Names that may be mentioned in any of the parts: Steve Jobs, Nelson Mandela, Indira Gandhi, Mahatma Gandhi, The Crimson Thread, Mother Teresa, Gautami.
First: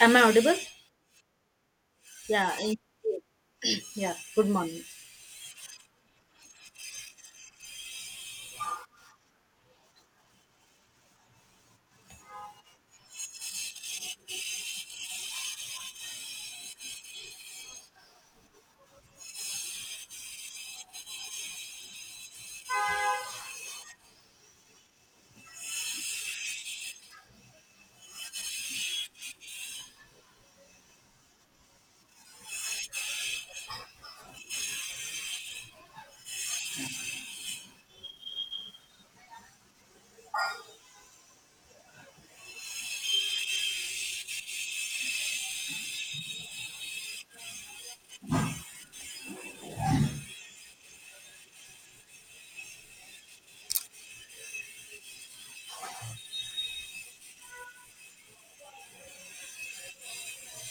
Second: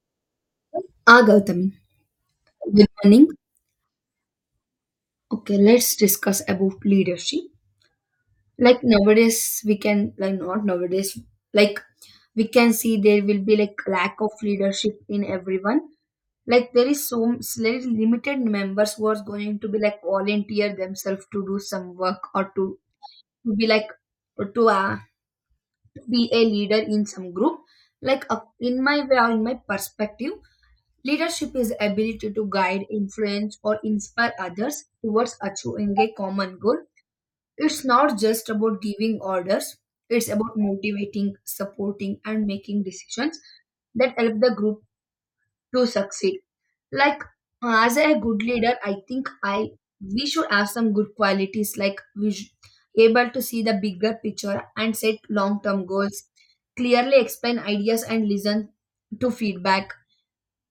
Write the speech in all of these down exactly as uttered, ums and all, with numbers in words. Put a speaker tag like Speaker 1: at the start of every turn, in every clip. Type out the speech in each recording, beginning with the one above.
Speaker 1: Am I audible?
Speaker 2: Ah, Gautami.
Speaker 1: Yeah. I-
Speaker 2: Good morning.
Speaker 1: Yeah. Good morning.
Speaker 2: Okay, let's discuss about leadership. Like nowadays, we can like Not nowadays. Like we can see there will be like lack of leadership in everyone. Like there is so very limited members who are going to be like volunteer themselves to do some work or to to be like or to uh, be a leader in some group. Like uh, in my way or in my perspective, leadership is ability to guide, influence, or inspire others towards achieving a common goal. It's not just about giving orders, it's about motivating, supporting, and making decisions that help the group to succeed. Like, uh, as a good leader, I think I we should have some good qualities like we should able to see the bigger picture and set long-term goals, clearly explain ideas and listen to feedback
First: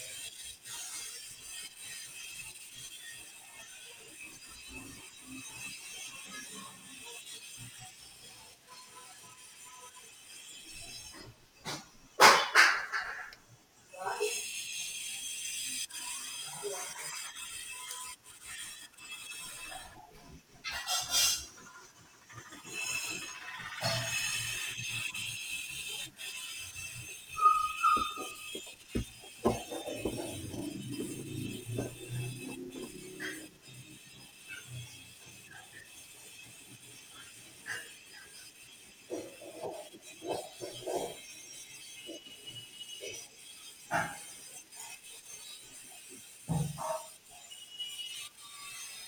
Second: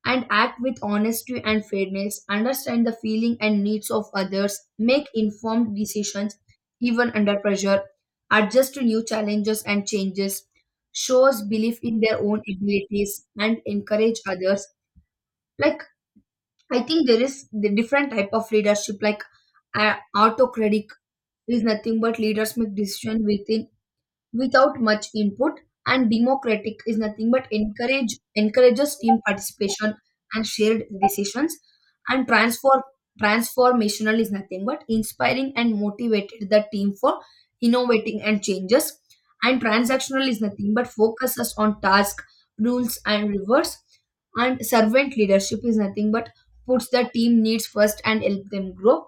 Speaker 2: and act with honesty and fairness, understand the feeling and needs of others, make informed decisions even under pressure, adjust to new challenges and changes, shows belief in their own abilities and encourage others. Like I think there is the different type of leadership like uh, autocratic is nothing but leaders make decision within without much input, and democratic is nothing but encourage encourages team participation and shared decisions, and transform transformational is nothing but inspiring and motivated the team for innovating and changes, and transactional is nothing but focuses on task, rules and rewards, and servant leadership is nothing but puts the team needs first and help them grow.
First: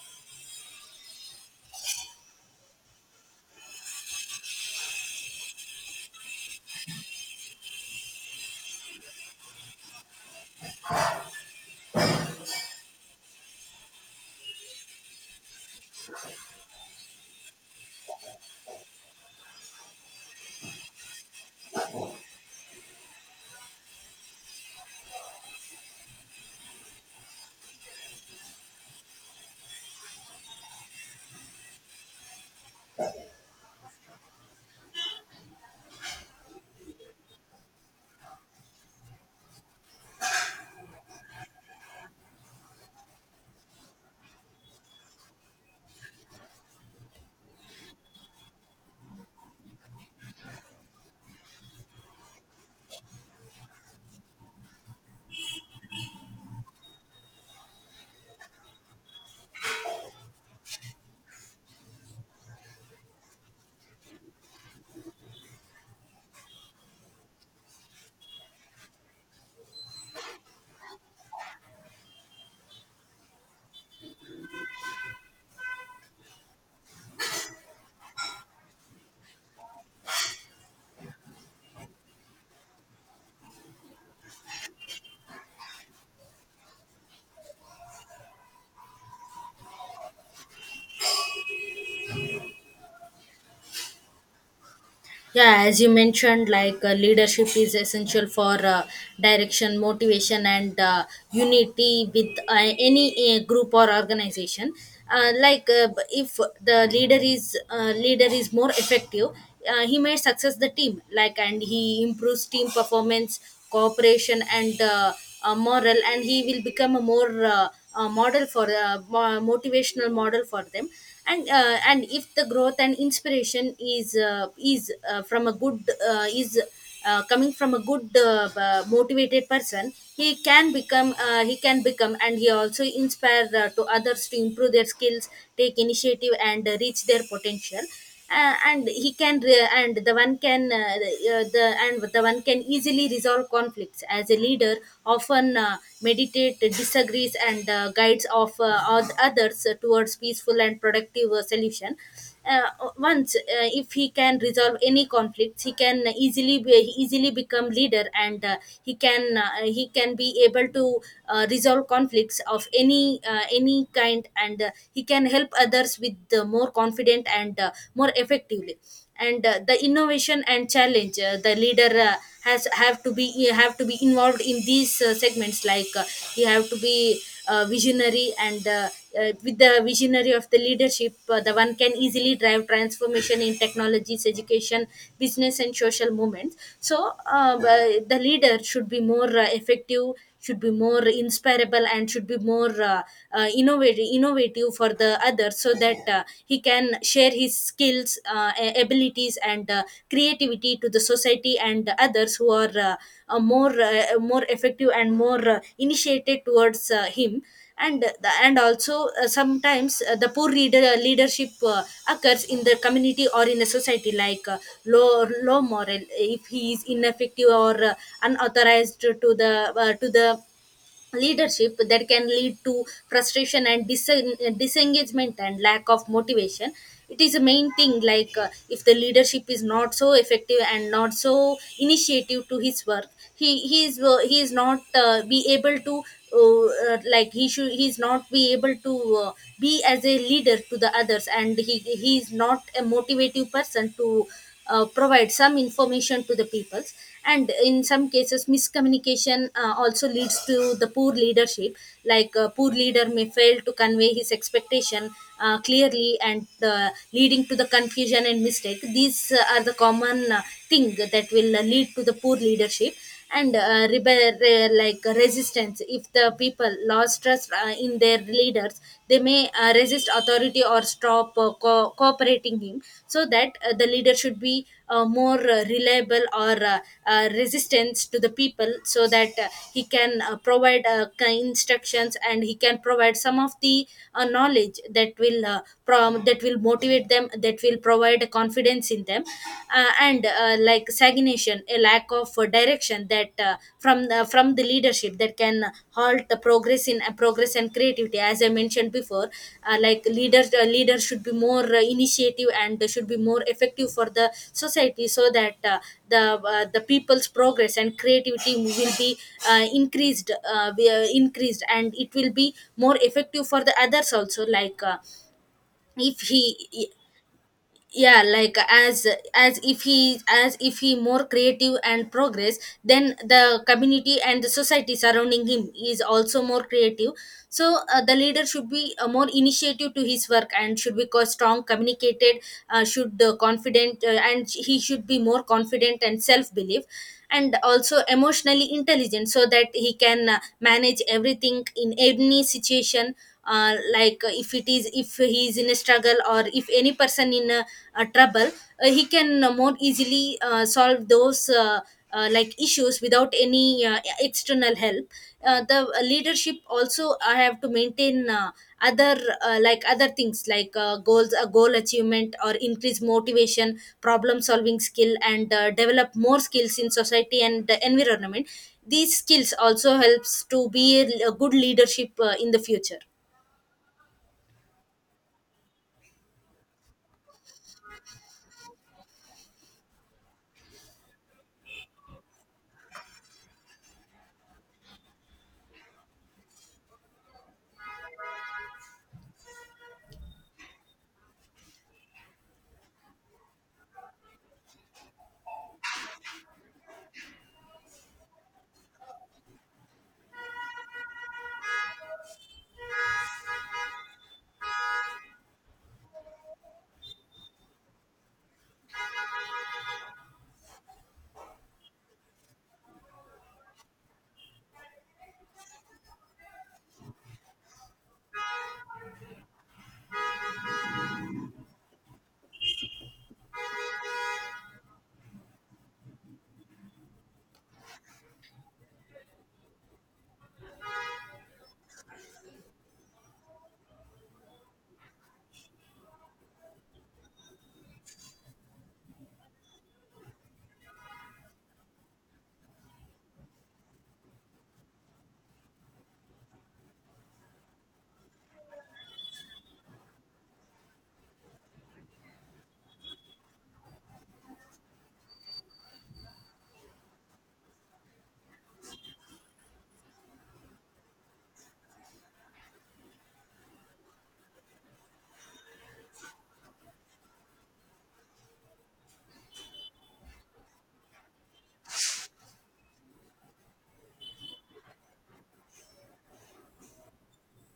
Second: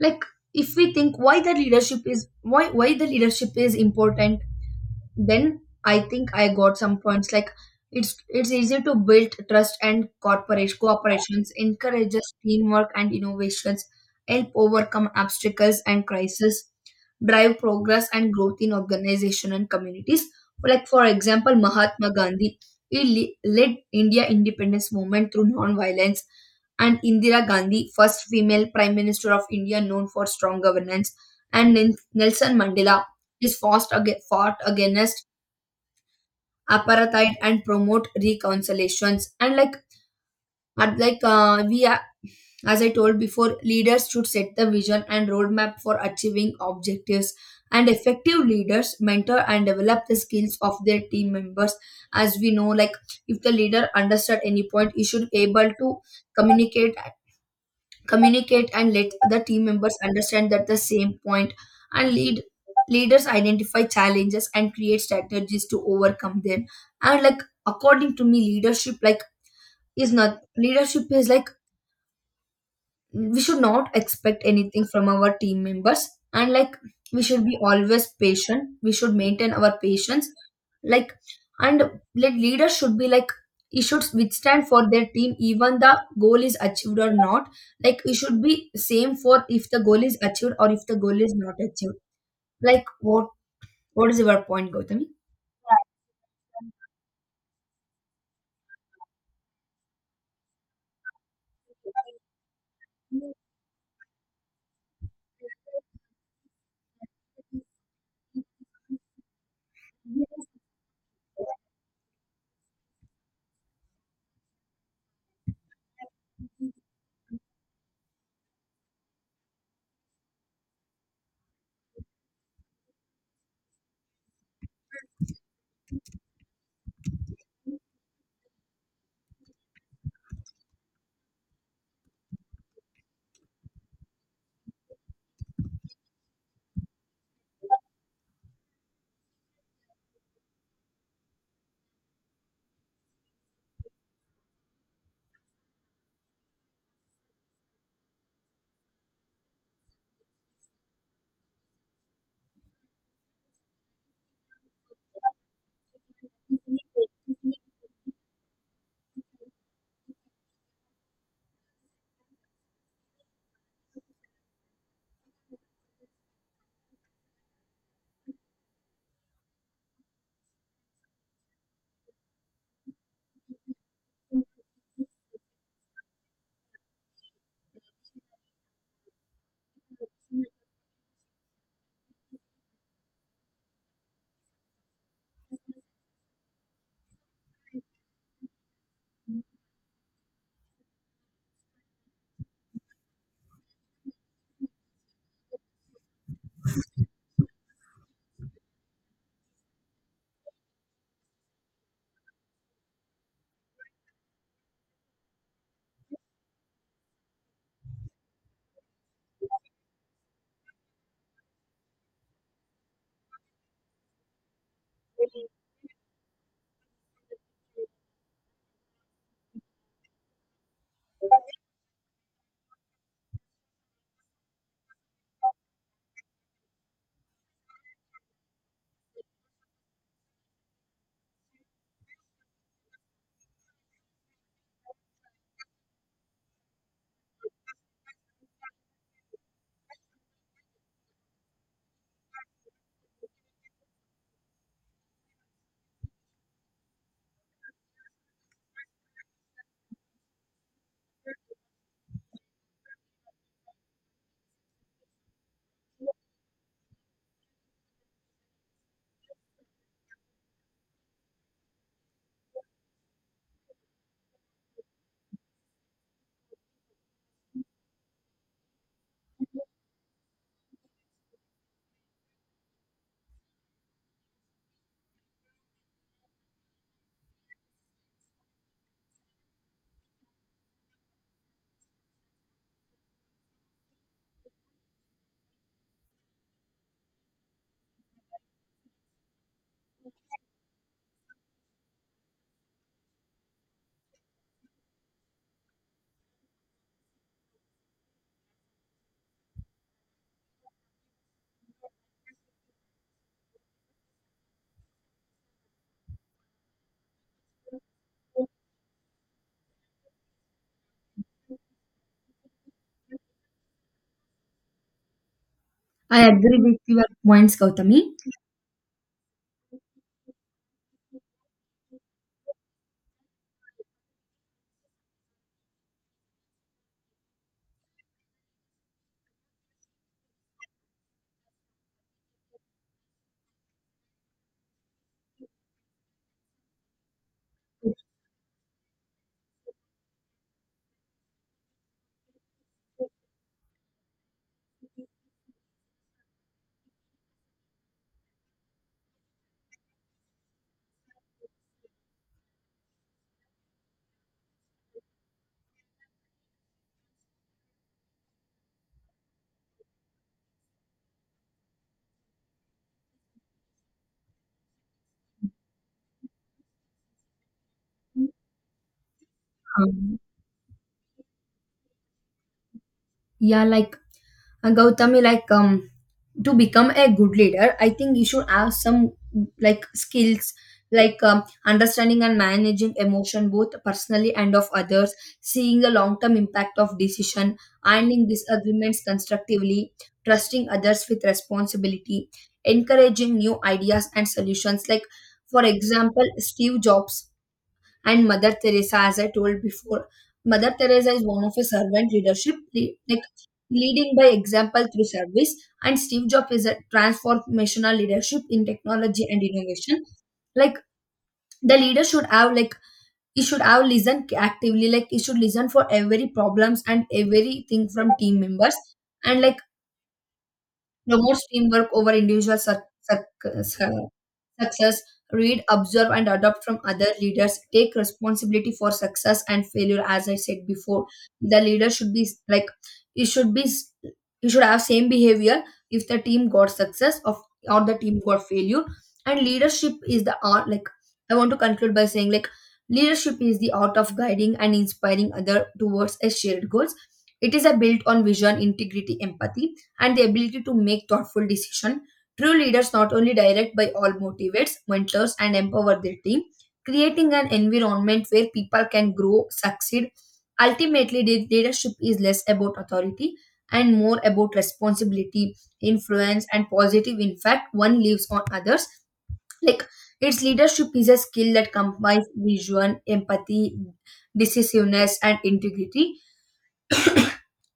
Speaker 2: Like if we think why the leadership is why why the leadership is important, then I think I got some points like it's it's easy to build trust and corporate cooperations, encourages teamwork and innovations, help overcome obstacles and crises, drive progress and growth in organization and communities. Like for example Mahatma Gandhi, he le- led India independence movement through non-violence, and Indira Gandhi, first female Prime Minister of India known for strong governance, and Nin- Nelson Mandela, is fought, ag- fought against apartheid and promote reconciliations. And like and like uh, We are, as I told before, leaders should set the vision and roadmap for achieving objectives. And effective leaders mentor and develop the skills of their team members. As we know, like if the leader understood any point, he should able to communicate communicate and let other team members understand that the same point, and lead leaders identify challenges and create strategies to overcome them. And like according to me leadership like is not leadership is like we should not expect anything from our team members, and like we should be always patient, we should maintain our patience. Like and like leaders should be like you should withstand for their team even the goal is achieved or not. Like you should be same for if the goal is achieved or if the goal is not achieved. Like what what is your point, Gautami?
Speaker 1: Yeah, as you mentioned, like uh, leadership is essential for uh, direction, motivation, and uh, unity with uh, any uh, group or organization. Uh, like uh, b- if the leader is uh, leader is more effective, uh, he may success the team. Like and he improves team performance, cooperation, and uh, uh, moral, and he will become a more uh, uh, model for uh, mo- motivational model for them and uh, and if the growth and inspiration is uh, is uh, from a good uh, is uh, coming from a good uh, uh, motivated person he can become uh, he can become, and he also inspire uh, to others to improve their skills, take initiative, and uh, reach their potential. Uh, and he can re- and the one can uh, uh, the and the one can easily resolve conflicts as a leader often uh, meditate disagrees and uh, guides of uh, oth- others towards peaceful and productive uh, solution. uh, Once uh, if he can resolve any conflicts he can easily be, easily become leader, and uh, he can uh, he can be able to uh, resolve conflicts of any uh, any kind, and uh, he can help help others with uh, more confident and uh, more effectively. And uh, the innovation and challenge, uh, the leader uh, has have to be have to be involved in these uh, segments. Like uh, you have to be uh, visionary, and uh, uh, with the visionary of the leadership, uh, the one can easily drive transformation in technologies, education, business, and social movements. So uh, uh, the leader should be more uh, effective, should be more inspirable, and should be more uh, uh, innovative innovative for the other, so that uh, he can share his skills uh, a- abilities, and uh, creativity to the society and others who are uh, uh, more uh, more effective and more uh, initiated towards uh, him. And the, and also uh, sometimes uh, the poor reader, uh, leadership uh, occurs in the community or in a society, like uh, low low moral. If he is ineffective or uh, unauthorized to the uh, to the leadership, that can lead to frustration and disen- disengagement and lack of motivation. It is a main thing, like uh, if the leadership is not so effective and not so initiative to his work, he he is uh, he is not uh, be able to uh, uh, like he should he is not be able to uh, be as a leader to the others, and he he is not a motivative person to uh, provide some information to the peoples. And in some cases miscommunication uh, also leads to the poor leadership. Like a poor leader may fail to convey his expectation uh, clearly and uh, leading to the confusion and mistake. These uh, are the common uh, thing that will uh, lead to the poor leadership. And uh, rebel, re- like resistance, if the people lost trust uh, in their leaders, they may uh, resist authority or stop uh, co- cooperating him. So that uh, the leader should be uh, more uh, reliable or uh, uh, resistance to the people, so that uh, he can uh, provide uh, ki- instructions, and he can provide some of the uh, knowledge that will uh, prom- that will motivate them, that will provide confidence in them them. Uh, and uh, Like stagnation, a lack of uh, direction, that uh, from the, from the leadership, that can halt the progress in uh, progress and creativity. As I mentioned before, uh, like leaders uh, leaders should be more uh, initiative and they should be more effective for the society, so that uh, the uh, the people's progress and creativity will be uh, increased uh, we- uh, increased, and it will be more effective for the others also. Like uh,
Speaker 2: I
Speaker 1: if
Speaker 2: agree with
Speaker 1: he,
Speaker 2: your points, Gautami.
Speaker 1: yeah, like as as if he as if he more creative and progress, then the community and the society surrounding him is also more creative. So uh, the leader should be uh, more initiative to his work and should be co- strong communicated, uh, should uh, confident uh, and he should be more confident and self belief, and also emotionally intelligent, so that he can uh, manage everything in any situation. Uh, like uh, if it is, if he is in a struggle, or if any person in a, a trouble, uh, he can uh, more easily uh, solve those uh, uh, like issues without any uh, external help. Uh, the uh, leadership also I have to maintain uh, other uh, like other things, like uh, goals a goal achievement, or increase motivation, problem solving skill, and uh, develop more skills in society and the environment. These skills also
Speaker 2: um,
Speaker 1: helps to be a, a good leadership uh, in the future.
Speaker 2: yeah like uh, Gautami, like um, to become a good leader, I think you should have some like skills like um, understanding and managing emotion both personally and of others, seeing the long term impact of decision, handling disagreements constructively, trusting others with responsibility, encouraging new ideas and solutions. Like for example Steve Jobs and Mother Teresa, as I told before. Mother Teresa is one of a servant leadership, le- like leading by example through service, and Steve Jobs is a transformational leadership in technology and innovation. Like the leader should have like he should have listen actively, like he should listen for every problems and everything from team members, and like promotes teamwork over individual cir- cir- success, read, observe, and adopt from other leaders. Take responsibility for success and failure, as I said before. The leader should be like, it should be, you should have same behavior if the team got success of or the team got failure. And leadership is the art. Like I want to conclude by saying, like leadership is the art of guiding and inspiring other towards a shared goals. It is a built on vision, integrity, empathy, and the ability to make thoughtful decision. True leaders not only direct but all motivates, mentors, and empower their team, creating an environment where people can grow, succeed. Ultimately, lead- leadership is less about authority and more about responsibility, influence, and positive impact one leaves on others. Like its leadership is a skill that combines vision, empathy, decisiveness, and integrity.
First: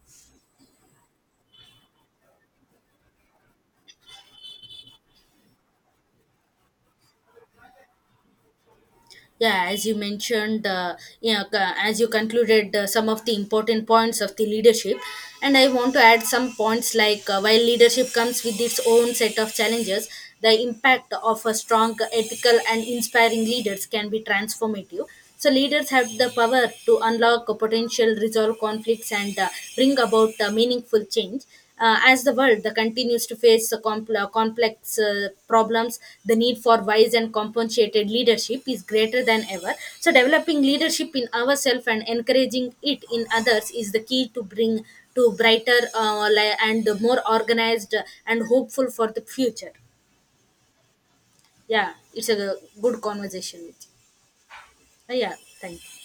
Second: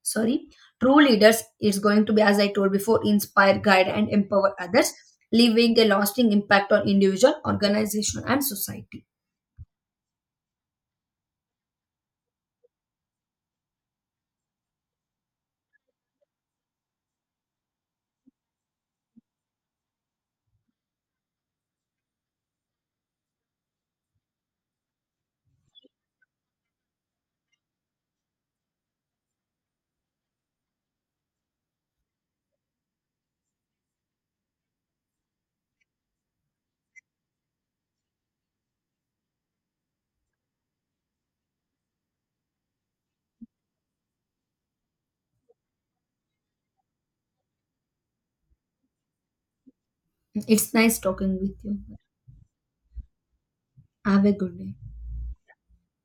Speaker 2: Sorry, true leaders is going to be as I told before inspire guide and empower others, leaving a lasting impact on individual organization and society.
Speaker 1: yeah as you mentioned uh, yeah, c- as you concluded uh, some of the important points of the leadership, and I want to add some points, like uh, while leadership comes with its own set of challenges, the impact of a strong ethical and inspiring leaders can be transformative. So leaders have the power to unlock a potential, resolve conflicts, and uh, bring about uh, meaningful change. Uh, as the world uh, continues to face uh, compl- uh, complex uh, problems, the need for wise and compensated leadership is greater than ever. So developing leadership in ourselves and encouraging it in others is the key to bring to brighter uh, li- and more organized and hopeful for the future.
Speaker 2: It's nice talking with
Speaker 1: Yeah,
Speaker 2: you.
Speaker 1: it's a good conversation with
Speaker 2: Have a good day.
Speaker 1: you. Uh, Yeah, thank you.